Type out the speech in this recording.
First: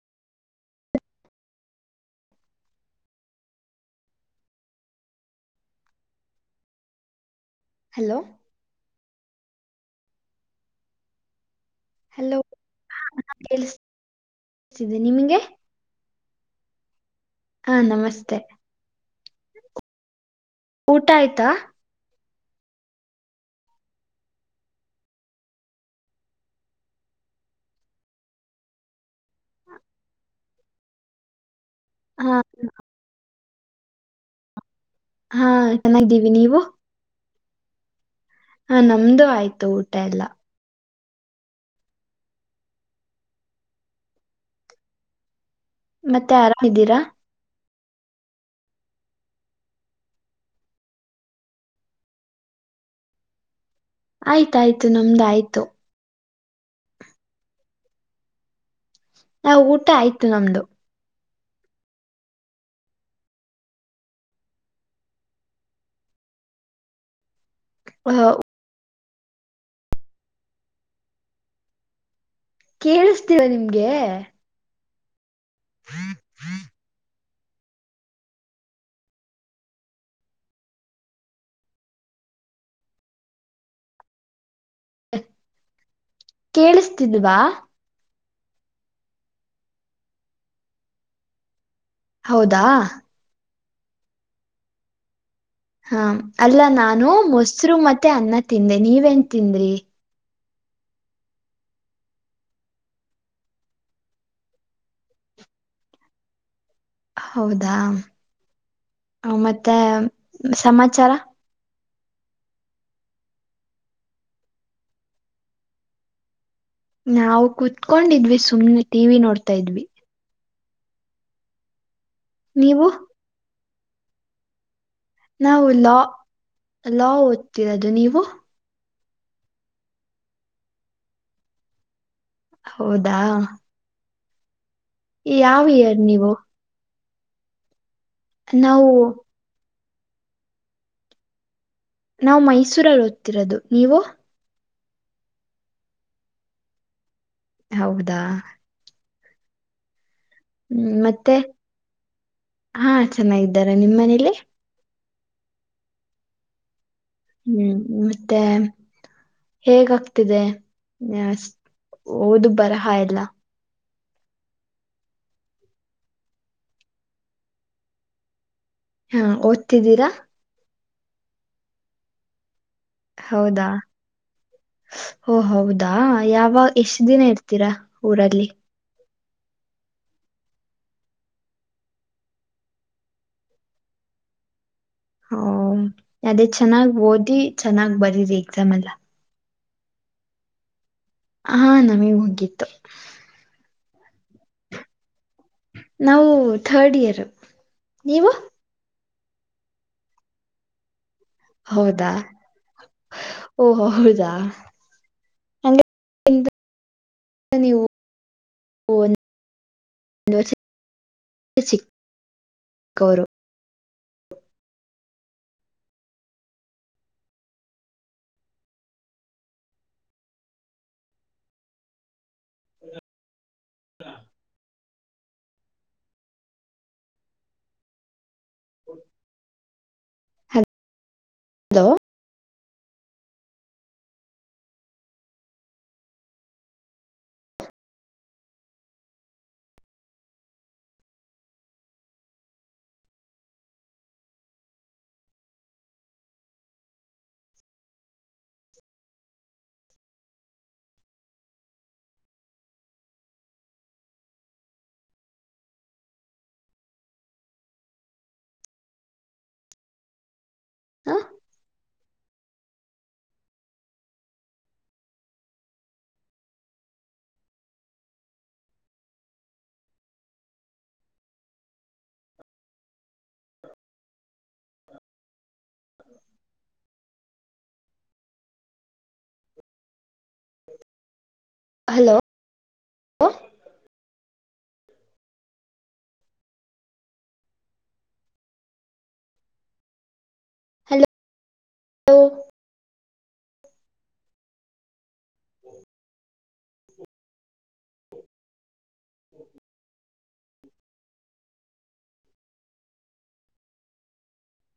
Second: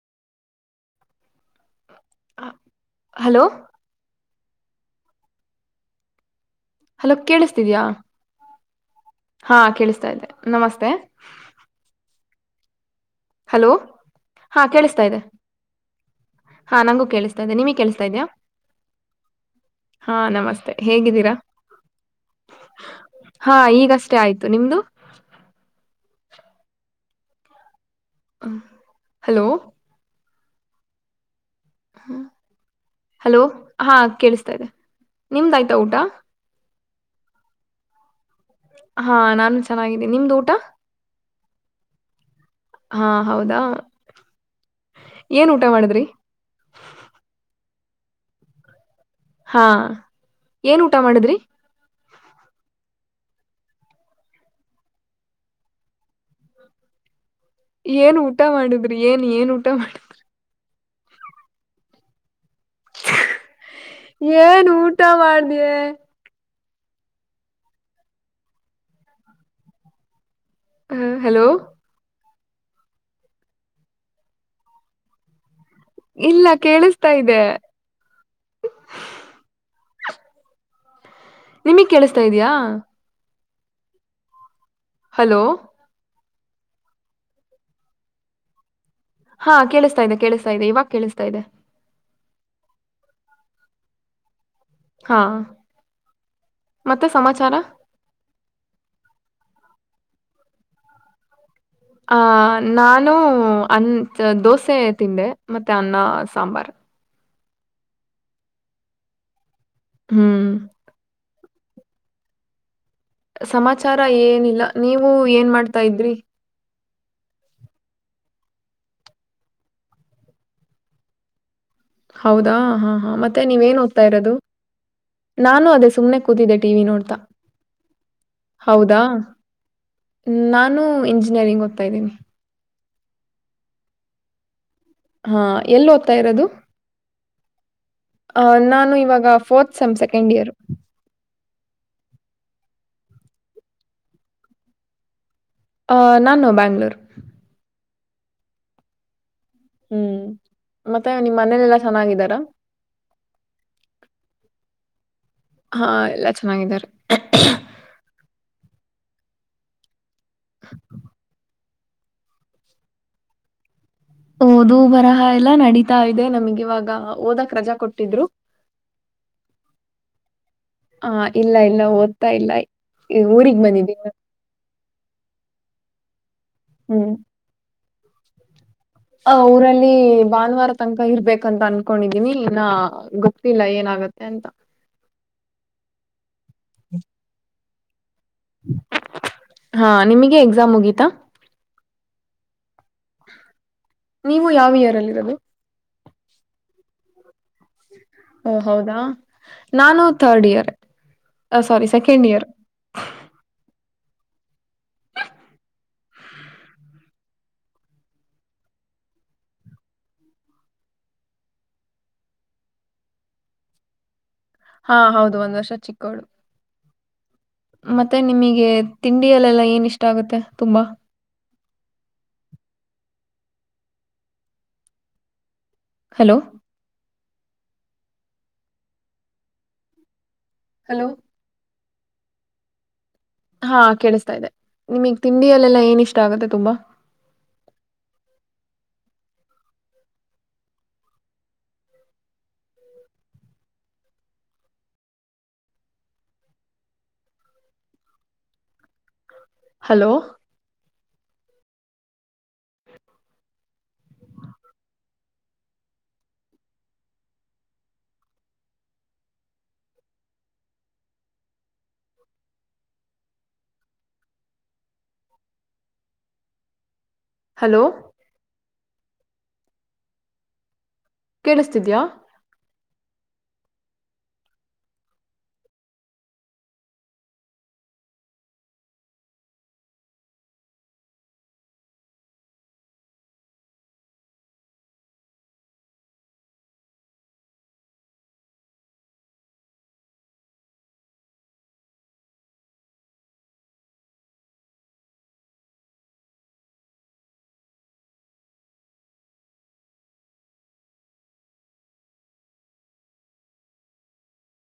hello hello ಕೇಳಿಸ್ತಿದ್ಯಾ hello ಹಾ ಕೇಳಿಸ್ತಾ ಇದ್ದತೆ ನಮಸ್ತೆ ಹಲೋ ಹಲೋ ಕೇಳಿಸ್ತಿದೆ ಹಾ ಕೇಳಿಸ್ತಾ ಇದೆ ನಿಮಗೆ ಹಾ ನಂಗೂ ಕೇಳಿಸ್ತಾ ಇದ್ದೆ ಹಾ ನಿಮಗೆ ಕೇಳಿಸತಾ ಇದಯ ನಮಸ್ತೆ ಹಾ ನಮಸ್ತೆ ಊಟ ಹೇಗಿದ್ದೀರಾ ಆಯ್ತಾ ಹಾ ಈಗಷ್ಟೇ ಆಯ್ತು ನಿಮ್ದು ಹ್ಮ ಹಲೋ ಹಾ ಹಲೋ ಹಾ ಕೇಳಿಸ್ತಾ ಇದೆ ಹಾ ನಿಮ್ದಾಯ್ತಾ ಊಟ ಚೆನ್ನಿದ್ದೀವಿ ನೀವು ಹಾ ನಮ್ದು ನಾನು ಆಯ್ತು ಊಟ ಚೆನ್ನಾಗಿದ್ದೀನಿ ಎಲ್ಲಾ ನಿಮ್ದು ಊಟ ಹಾ ಹೌದಾ ಏನ್ ಊಟ ಮಾಡಿದ್ರಿ ಮತ್ತೆ ಆರಾಮ ಇದ್ದೀರಾ ಹಾ ಏನ್ ಊಟ ಮಾಡಿದ್ರಿ ಆಯ್ತಾಯ್ತು ನಮ್ದ ಆಯ್ತು ಏನ್ ಊಟ ಮಾಡುದ್ರಿ ಏನ್ ಏನ್ ಆ ಊಟ ಮಾಡುದ್ರಿ ಆಯ್ತು ನಮ್ದು ಏನ್ ಊಟ ಮಾಡ್ದಯ ಹಾ ಹ ಹಲೋ ಕೇಳಿಸ್ತೀರ ನಿಮ್ಗೆ ಇಲ್ಲ ಕೇಳಿಸ್ತಾ ಇದೆ ನಿಮಗ್ ಕೇಳಿಸತಾ ಇದಯಾ ಹಲೋ ಕೇಳಿಸತಿದ್ವಾ ಹಾ ಕೇಳಿಸ್ತಾ ಇದೆ ಕೇಳಿಸ್ತಾ ಇದೆ ಇವಾಗ ಕೇಳಿಸ್ತಾ ಇದೆ ಹೌದಾ ಹಾ ಹಾ ಅಲ್ಲ ನಾನು ಮತ್ತೆ ಸಮಾಚಾರ ಮೊಸರು ಮತ್ತೆ ಅನ್ನ ತಿಂದೆ ನೀವೇನ್ ತಿಂದ್ರಿ ಆ ನಾನು ಅನ್ ದೋಸೆ ತಿಂದೇ ಮತ್ತೆ ಅನ್ನ ಸಾಂಬಾರ್ ಹೌದಾ ಮತ್ತೆ ಹ್ಮ್ ಸಮಾಚಾರ ಸಮಾಚಾರ ಏನಿಲ್ಲ ನೀವು ಏನ್ ಮಾಡ್ತಾ ಇದ್ರಿ ನಾವು ಕುೂತ್ಕೊಂಡಿದ್ವಿ ಸುಮ್ನೆ ಟಿವ ವಿ ನೋಡ್ತಾ ಇದ್ವಿ ಹೌದಾ ಹಾ ನೀವು ಹಾ ಮತ್ತೆ ನೀವೇನ್ ಓದ್ತಾ ಇರೋದು ನಾನು ನಾವು ಅದೇ ಲಾ ಸುಮ್ನೆ ಕೂತಿದ್ದೆ ಟಿ ವಿ ಲಾ ನೋಡ್ತಾ ಓದ್ತಿರೋದು ನೀವು ಹೌದು ಾ ನಾನು ಇಂಜಿನಿಯರಿಂಗ್ ಓದ್ತಾ ಇದ್ದೀನಿ ಹೌದಾ ಹಾ ಯಾವ ಎಲ್ಲಿ ಇಯರ್ ಓದ್ತಾ ನೀವು ಇರೋದು ಆ ನಾವು ನಾನು ಇವಾಗ ಫೋರ್ತ್ ಸಮ್ ಸೆಕೆಂಡ್ ಇಯರ್ ನಾವು ಮೈಸೂರಲ್ಲಿ ಓದ್ತಿರೋದು ನೀವು ಆ ನಾನು ಬ್ಯಾಂಗ್ಳೂರು ಹೌದಾ ಹ್ಮ್ ಹ್ಮ್ ಮತ್ತೆ ನಿಮ್ ಮನೇಲೆಲ್ಲ ಚೆನ್ನಾಗಿದ್ದಾರಾ ಹಾ ಚೆನ್ನಾಗಿದ್ದಾರೆ ನಿಮ್ಮ್ ಮನೇಲಿ ಹಾ ಎಲ್ಲಾ ಚೆನ್ನಾಗಿದ್ದಾರೆ ಹೇಗ ಆಗ್ತಿದೆ ಓದು ಬರಹ ಎಲ್ಲ ಓದು ಬರಹ ಎಲ್ಲಾ ನಡೀತಾ ಇದೆ ನಮ್ಗೆ ಇವಾಗ ಓದಕ್ ರಜಾ ಕೊಟ್ಟಿದ್ರು ಹಾ ಓದ್ತಿದ್ದೀರಾ ಹಾ ಇಲ್ಲ ಇಲ್ಲ ಓದ್ತಾ ಇಲ್ಲ ಊರಿಗ್ ಹೌದಾ ಬಂದಿದ್ದೀನಿ ಓ ಹೌದು ಹದಾ ಯಾವ ಎಷ್ಟ ಹ್ಮ್ ದಿನ ಇರ್ತೀರಾ ಊರಲ್ಲಿ ಆ ಊರಲ್ಲಿ ಭಾನುವಾರ ತನಕ ಇರ್ಬೇಕಂತ ಅನ್ಕೊಂಡಿದೀನಿ ನಾ ಗೊತ್ತಿಲ್ಲ ಏನ ಆಗತ್ತೆ ಅಂತ ಹ ಅದೇ ಚೆನ್ನಾಗ್ ಓದಿ ಚೆನ್ನಾಗ್ ಬರೀರಿ ಎಕ್ಸಾಮ್ ಎಲ್ಲ ಹಾ ನಿಮಗೆ ಎಕ್ಸಾಮ್ ಮುಗೀಿತಾ ಹಾ ನಮಗ್ ಹೋಗಿತ್ತು [unintelligible] ನೀವು ಯಾವ ಇಯೆರ್ ಅಲ್ಲಿ ಇರೋದು ನಾವು ಥರ್ಡ್ ಇಯರ್ ನೀವು ಓ ಹೌದಾ ನಾನು ಥರ್ಡ್ ಇಯರ್ ಅ ಸೋರಿ ಹೌದಾ ಸೆಕೆಂಡ್ ಇಯರ್ [unintelligible] ಓ ಹೌದಾ ಹಂಗೆ ನೀವು [unintelligible] ಗೌರವ [unintelligible] ಹಾ ಹೌದು ಒಂದ್ ವರ್ಷ ಚಿಕ್ಕೋಡು [unintelligible] ಮತ್ತೆ ನಿಮಗೆ ತಿಂಡಿಯಲ್ಲೆಲ್ಲ ಏನ ಇಷ್ಟ ಆಗುತ್ತೆ ತುಂಬಾ ಹ ಹ ಹಲೋ ಹಲೋ ಹಲೋ ಹಾ ಕೆಡಿಸ್ತಾ ಇದೆ ನಿಮಗ್ ತಿಂಡಿಯಲ್ಲೆಲ್ಲಾ ಏನ ಇಷ್ಟ ಆಗತ್ತೆ ತುಂಬಾ [inaudible] ಹಲೋ ಹಾ ಹಲೋ ಕೇಳಿಸ್ತಿದ್ಯಾ ಹಲೋ ಹಲೋ ಹಲೋ [unintelligible] [inaudible]